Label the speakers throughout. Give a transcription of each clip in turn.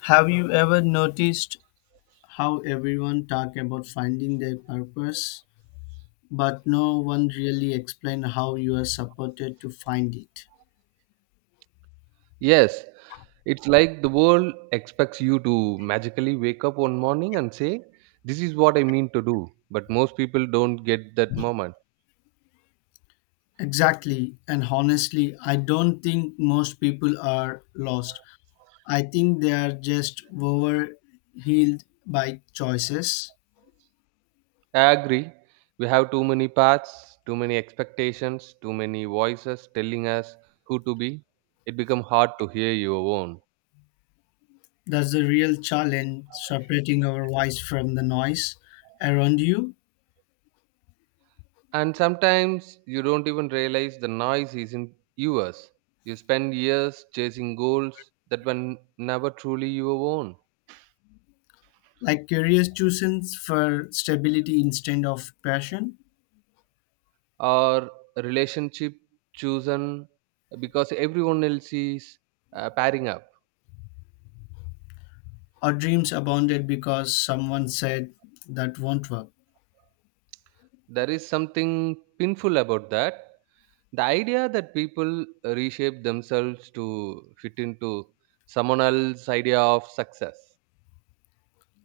Speaker 1: Have you ever noticed how everyone talk about finding their purpose, but no one really explain how you are supported to find it?
Speaker 2: Yes, it's like the world expects you to magically wake up one morning and say, this is what I mean to do. But most people don't get that moment.
Speaker 1: Exactly, and honestly, I don't think most people are lost. I think they are just overhealed by choices.
Speaker 2: I agree. We have too many paths, too many expectations, too many voices telling us who to be. It becomes hard to hear your own.
Speaker 1: That's the real challenge, separating our voice from the noise around you.
Speaker 2: And sometimes you don't even realize the noise isn't yours. You spend years chasing goals that were never truly your own.
Speaker 1: Like career choosing for stability instead of passion.
Speaker 2: Or relationship chosen because everyone else is pairing up.
Speaker 1: Our dreams abounded because someone said that won't work.
Speaker 2: There is something painful about that. The idea that people reshape themselves to fit into someone else's idea of success.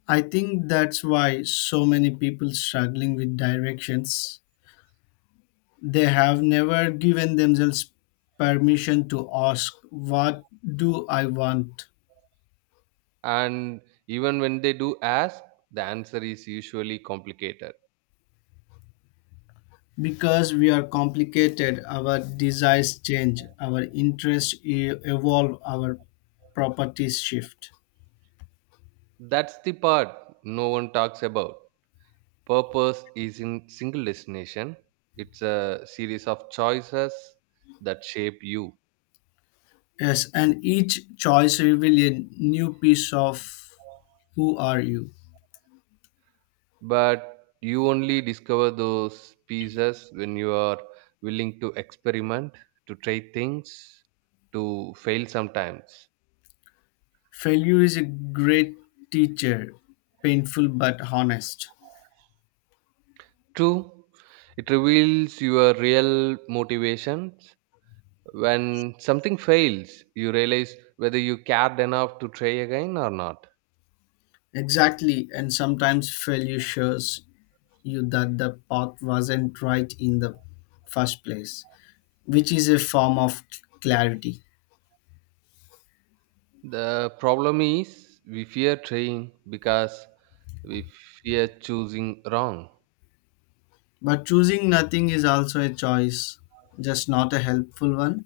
Speaker 1: I think that's why so many people struggling with directions they have never given themselves permission to ask what do I want?
Speaker 2: And even when they do ask, the answer is usually complicated.
Speaker 1: Because we are complicated, our desires change, our interests evolve, our properties shift.
Speaker 2: That's the part no one talks about. Purpose is in single destination. It's a series of choices that shape you.
Speaker 1: Yes, and each choice reveals a new piece of who are you.
Speaker 2: But you only discover those pieces when you are willing to experiment, to try things, to fail sometimes.
Speaker 1: Failure is a great teacher, painful but honest.
Speaker 2: True, it reveals your real motivations. When something fails you realize whether you cared enough to try again or not.
Speaker 1: Exactly, and sometimes failure shows you that the path wasn't right in the first place, which is a form of clarity.
Speaker 2: The problem is we fear trying because we fear choosing wrong.
Speaker 1: But choosing nothing is also a choice, just not a helpful one.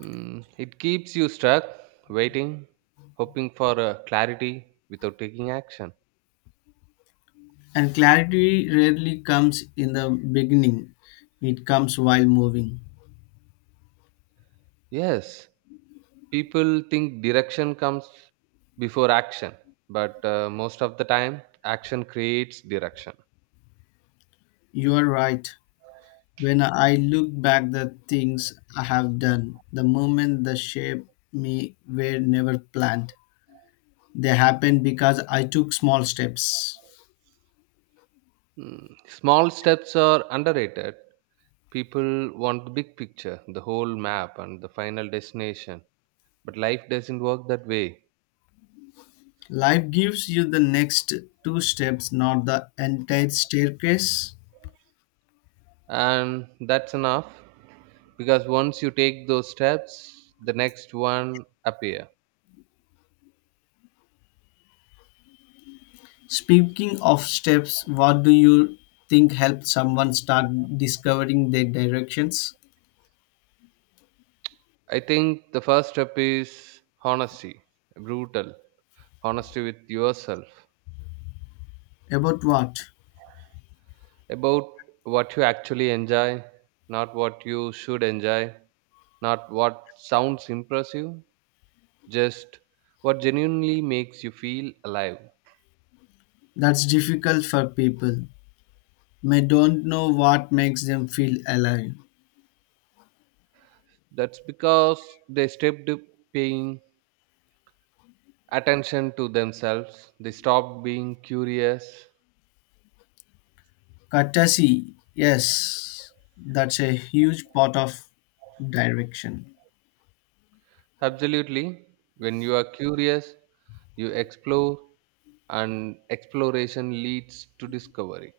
Speaker 2: It keeps you stuck, waiting, hoping for a clarity without taking action.
Speaker 1: And clarity rarely comes in the beginning, it comes while moving.
Speaker 2: Yes, people think direction comes before action, but most of the time, action creates direction.
Speaker 1: You are right. When I look back the things I have done, the moment that shape me were never planned. They happened because I took small steps.
Speaker 2: Small steps are underrated. People want the big picture, the whole map, and the final destination. But life doesn't work that way.
Speaker 1: Life gives you the next two steps, not the entire staircase.
Speaker 2: And that's enough because once you take those steps, the next one appear.
Speaker 1: Speaking of steps, what do you think helps someone start discovering their directions?
Speaker 2: I think the first step is honesty, brutal honesty with yourself
Speaker 1: About what?
Speaker 2: about what you actually enjoy, not what you should enjoy, not what sounds impressive, just what genuinely makes you feel alive.
Speaker 1: That's difficult for people. May don't know what makes them feel alive.
Speaker 2: That's because they stopped paying attention to themselves, they stopped being curious.
Speaker 1: Courtesy, yes, that's a huge part of direction.
Speaker 2: Absolutely. When you are curious, you explore, and exploration leads to discovery.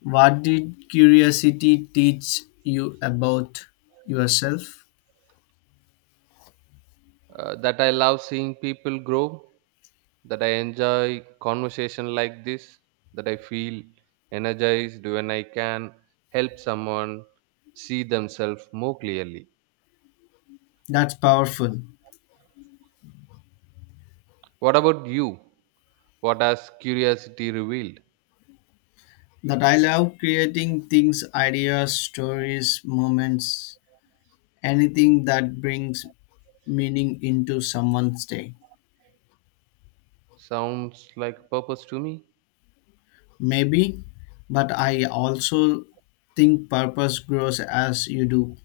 Speaker 1: What did curiosity teach you about yourself?
Speaker 2: That I love seeing people grow, that I enjoy conversation like this, that I feel energized when I can help someone see themselves more clearly.
Speaker 1: That's powerful.
Speaker 2: What about you? What has curiosity revealed?
Speaker 1: That I love creating things, ideas, stories, moments, anything that brings meaning into someone's day.
Speaker 2: Sounds like purpose to me.
Speaker 1: Maybe, but I also think purpose grows as you do.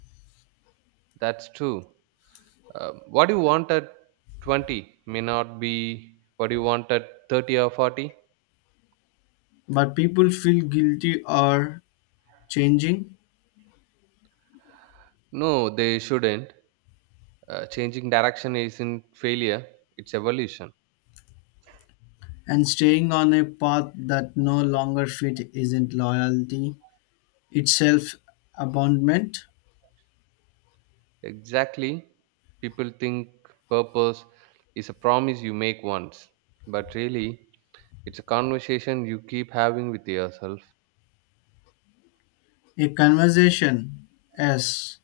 Speaker 2: That's true. What you want at 20 may not be what you want at 30 or 40.
Speaker 1: But people feel guilty or changing.
Speaker 2: No, they shouldn't. Changing direction isn't failure, it's evolution.
Speaker 1: And staying on a path that no longer fit isn't loyalty, itself. Abandonment.
Speaker 2: Exactly. People think purpose is a promise you make once, but really, it's a conversation you keep having with yourself.
Speaker 1: A conversation, yes,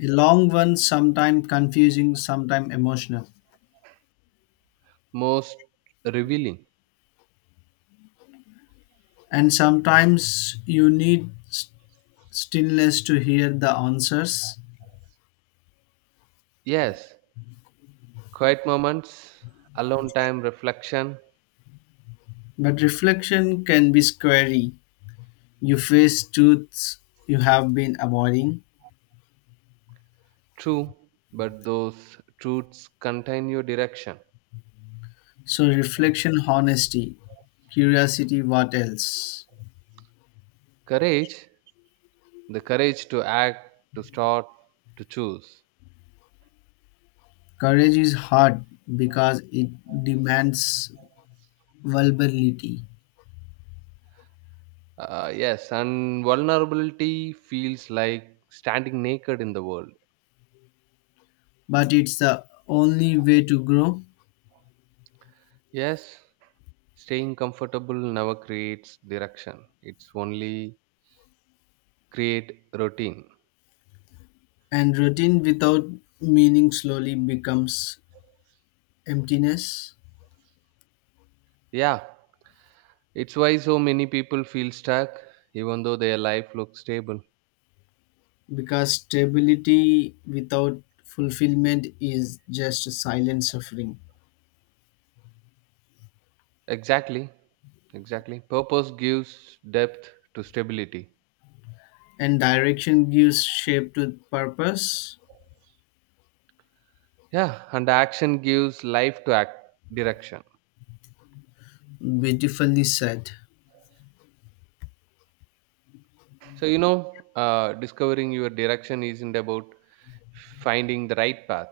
Speaker 1: a long one, sometimes confusing, sometimes emotional.
Speaker 2: Most revealing.
Speaker 1: And sometimes you need stillness to hear the answers.
Speaker 2: Yes, quiet moments, alone time, reflection.
Speaker 1: But reflection can be scary. You face truths you have been avoiding.
Speaker 2: True, but those truths contain your direction.
Speaker 1: So, reflection, honesty, curiosity, what else?
Speaker 2: Courage, the courage to act, to start, to choose.
Speaker 1: Courage is hard because it demands vulnerability,
Speaker 2: Yes, and vulnerability feels like standing naked in the world.
Speaker 1: but it's the only way to grow.
Speaker 2: Yes, staying comfortable never creates direction. It's only create routine.
Speaker 1: And routine without meaning slowly becomes emptiness,
Speaker 2: Yeah, it's why so many people feel stuck even though their life looks stable.
Speaker 1: because stability without fulfillment is just a silent suffering.
Speaker 2: Exactly, exactly. Purpose gives depth to stability.
Speaker 1: And direction gives shape to purpose.
Speaker 2: Yeah, and action gives life to act direction.
Speaker 1: Beautifully said.
Speaker 2: So, discovering your direction isn't about finding the right path.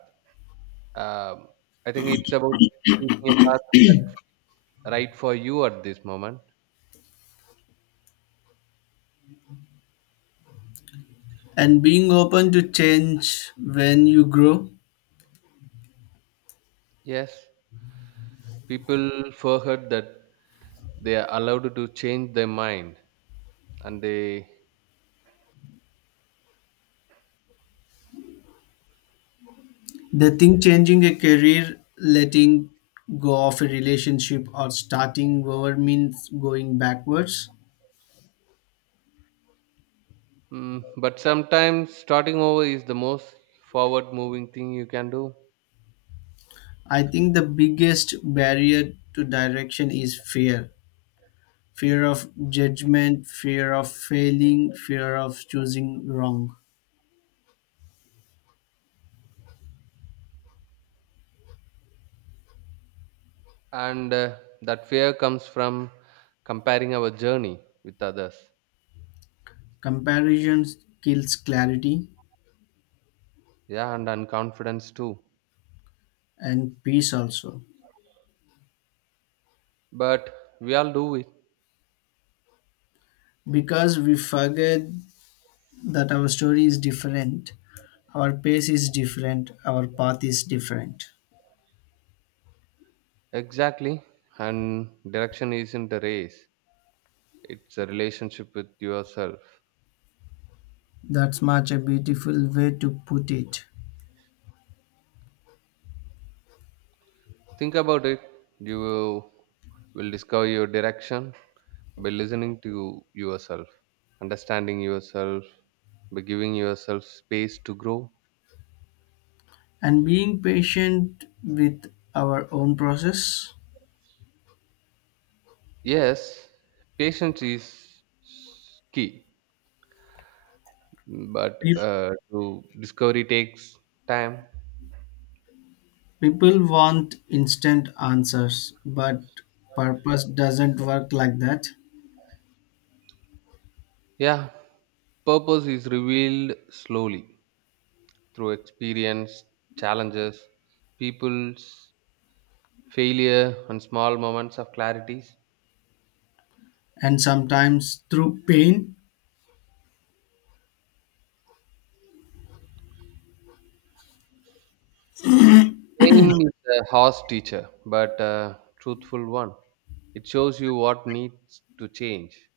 Speaker 2: Um, I think it's about choosing a path that's right for you at this moment.
Speaker 1: And being open to change when you grow.
Speaker 2: Yes, people forget that they are allowed to change their mind, and they.
Speaker 1: They think changing a career, letting go of a relationship, or starting over means going backwards.
Speaker 2: But sometimes starting over is the most forward-moving thing you can do,
Speaker 1: I think the biggest barrier to direction is fear, fear of judgment, fear of failing, fear of choosing wrong.
Speaker 2: and that fear comes from comparing our journey with others.
Speaker 1: Comparison kills clarity
Speaker 2: Yeah, and confidence too.
Speaker 1: and peace also.
Speaker 2: But we all do it.
Speaker 1: Because we forget that our story is different, our pace is different, our path is different.
Speaker 2: Exactly. And direction isn't a race, it's a relationship with yourself.
Speaker 1: That's much a beautiful way to put it.
Speaker 2: Think about it. You will discover your direction by listening to yourself, understanding yourself, by giving yourself space to grow.
Speaker 1: And being patient with our own process.
Speaker 2: Yes, patience is key, but
Speaker 1: Pe-
Speaker 2: to discovery takes time.
Speaker 1: People want instant answers, but purpose doesn't work like that.
Speaker 2: Yeah, purpose is revealed slowly, through experience, challenges, people's failure, and small moments of clarities.
Speaker 1: And sometimes through pain
Speaker 2: Pain is a harsh teacher, but a truthful one. It shows you what needs to change.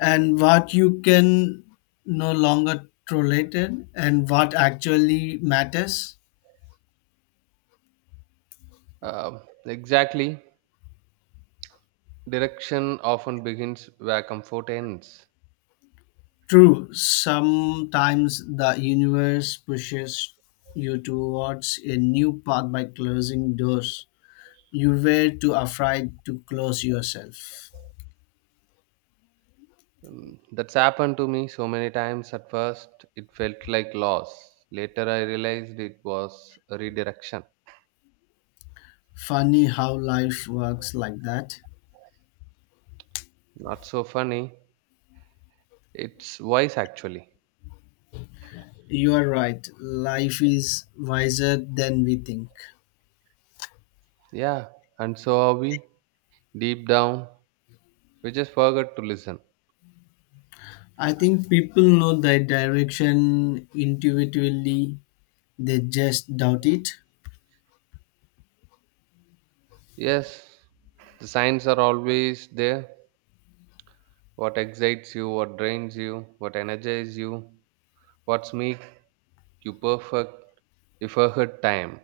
Speaker 1: and what you can no longer tolerate it and what actually matters.
Speaker 2: Exactly. Direction often begins where comfort ends.
Speaker 1: True, sometimes the universe pushes you towards a new path by closing doors you were too afraid to close yourself.
Speaker 2: That's happened to me so many times. At first, it felt like loss. Later, I realized it was a redirection.
Speaker 1: Funny how life works like that.
Speaker 2: Not so funny. It's wise, actually.
Speaker 1: You are right. Life is wiser than we think.
Speaker 2: Yeah, and so are we, deep down. We just forget to listen.
Speaker 1: I think people know their direction intuitively, they just doubt it.
Speaker 2: Yes, the signs are always there. What excites you, what drains you, what energizes you, what's make you perfect, you forget time.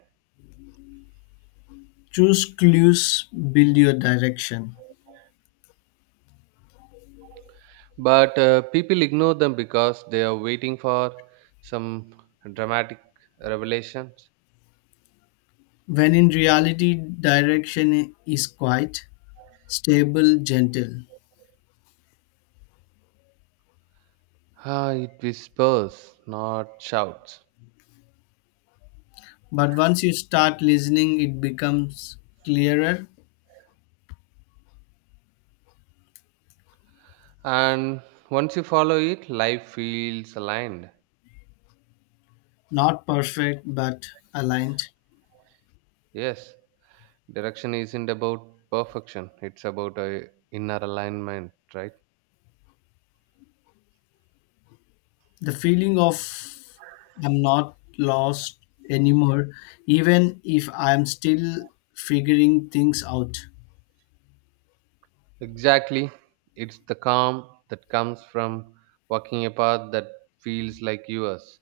Speaker 1: Choose clues, build your direction.
Speaker 2: But people ignore them because they are waiting for some dramatic revelations.
Speaker 1: When in reality, direction is quite stable, gentle.
Speaker 2: Ah, it whispers, not shouts.
Speaker 1: But once you start listening, it becomes clearer.
Speaker 2: And once you follow it, life feels aligned.
Speaker 1: Not perfect, but aligned.
Speaker 2: Yes, direction isn't about perfection, it's about a inner alignment, right?
Speaker 1: The feeling of I'm not lost anymore, even if I'm still figuring things out.
Speaker 2: Exactly. It's the calm that comes from walking a path that feels like yours.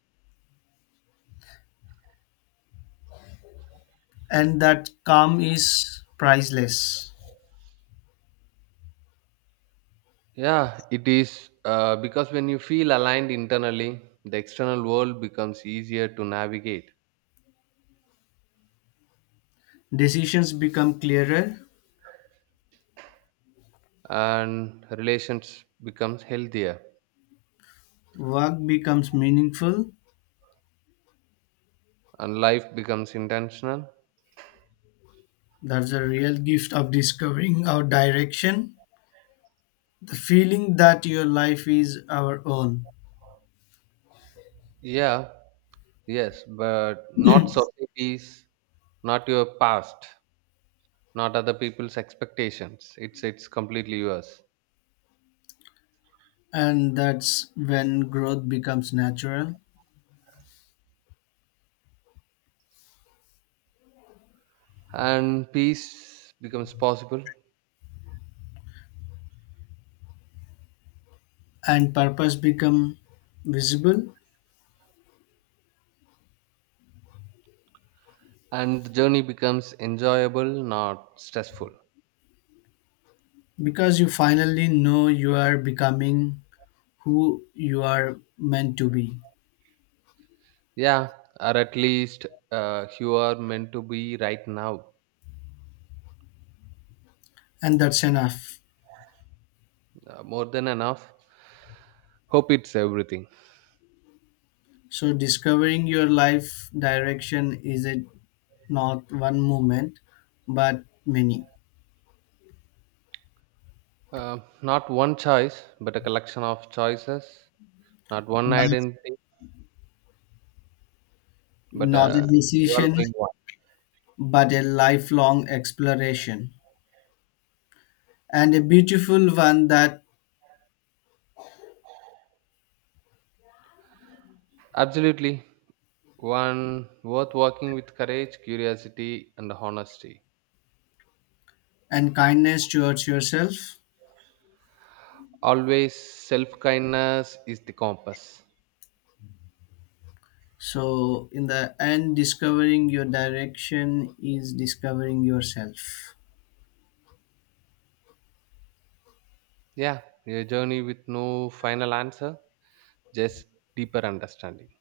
Speaker 1: And that calm is priceless.
Speaker 2: Yeah, it is because when you feel aligned internally, the external world becomes easier to navigate.
Speaker 1: Decisions become clearer,
Speaker 2: And relations becomes healthier
Speaker 1: work becomes meaningful.
Speaker 2: and life becomes intentional.
Speaker 1: That's the real gift of discovering our direction. The feeling that your life is our own.
Speaker 2: Yeah, yes, but not societies, not your past, not other people's expectations. It's completely yours.
Speaker 1: And that's when growth becomes natural.
Speaker 2: And peace becomes possible,
Speaker 1: And purpose become visible,
Speaker 2: and the journey becomes enjoyable, not stressful.
Speaker 1: because you finally know you are becoming who you are meant to be,
Speaker 2: Yeah, or at least you are meant to be right now.
Speaker 1: and that's enough.
Speaker 2: More than enough. Hope it's everything.
Speaker 1: So discovering your life direction is it not one moment but many,
Speaker 2: uh, Not one choice but a collection of choices, not one
Speaker 1: not,
Speaker 2: identity but
Speaker 1: not a
Speaker 2: a
Speaker 1: decision
Speaker 2: evolving one.
Speaker 1: but a lifelong exploration, and a beautiful one that
Speaker 2: Absolutely. One worth working with courage, curiosity, and honesty.
Speaker 1: and kindness towards yourself.
Speaker 2: Always, self kindness is the compass.
Speaker 1: So, in the end, discovering your direction is discovering yourself.
Speaker 2: Yeah, a journey with no final answer, just deeper understanding.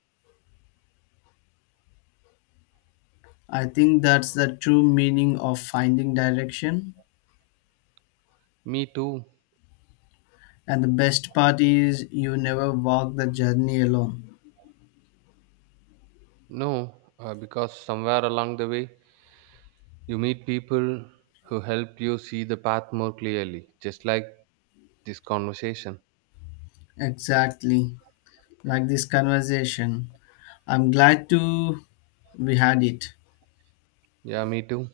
Speaker 1: I think that's the true meaning of finding direction.
Speaker 2: Me too.
Speaker 1: And the best part is you never walk the journey alone.
Speaker 2: No, because somewhere along the way, you meet people who help you see the path more clearly, just like this conversation.
Speaker 1: Exactly. Like this conversation. I'm glad to we had it.
Speaker 2: Yeah, me too.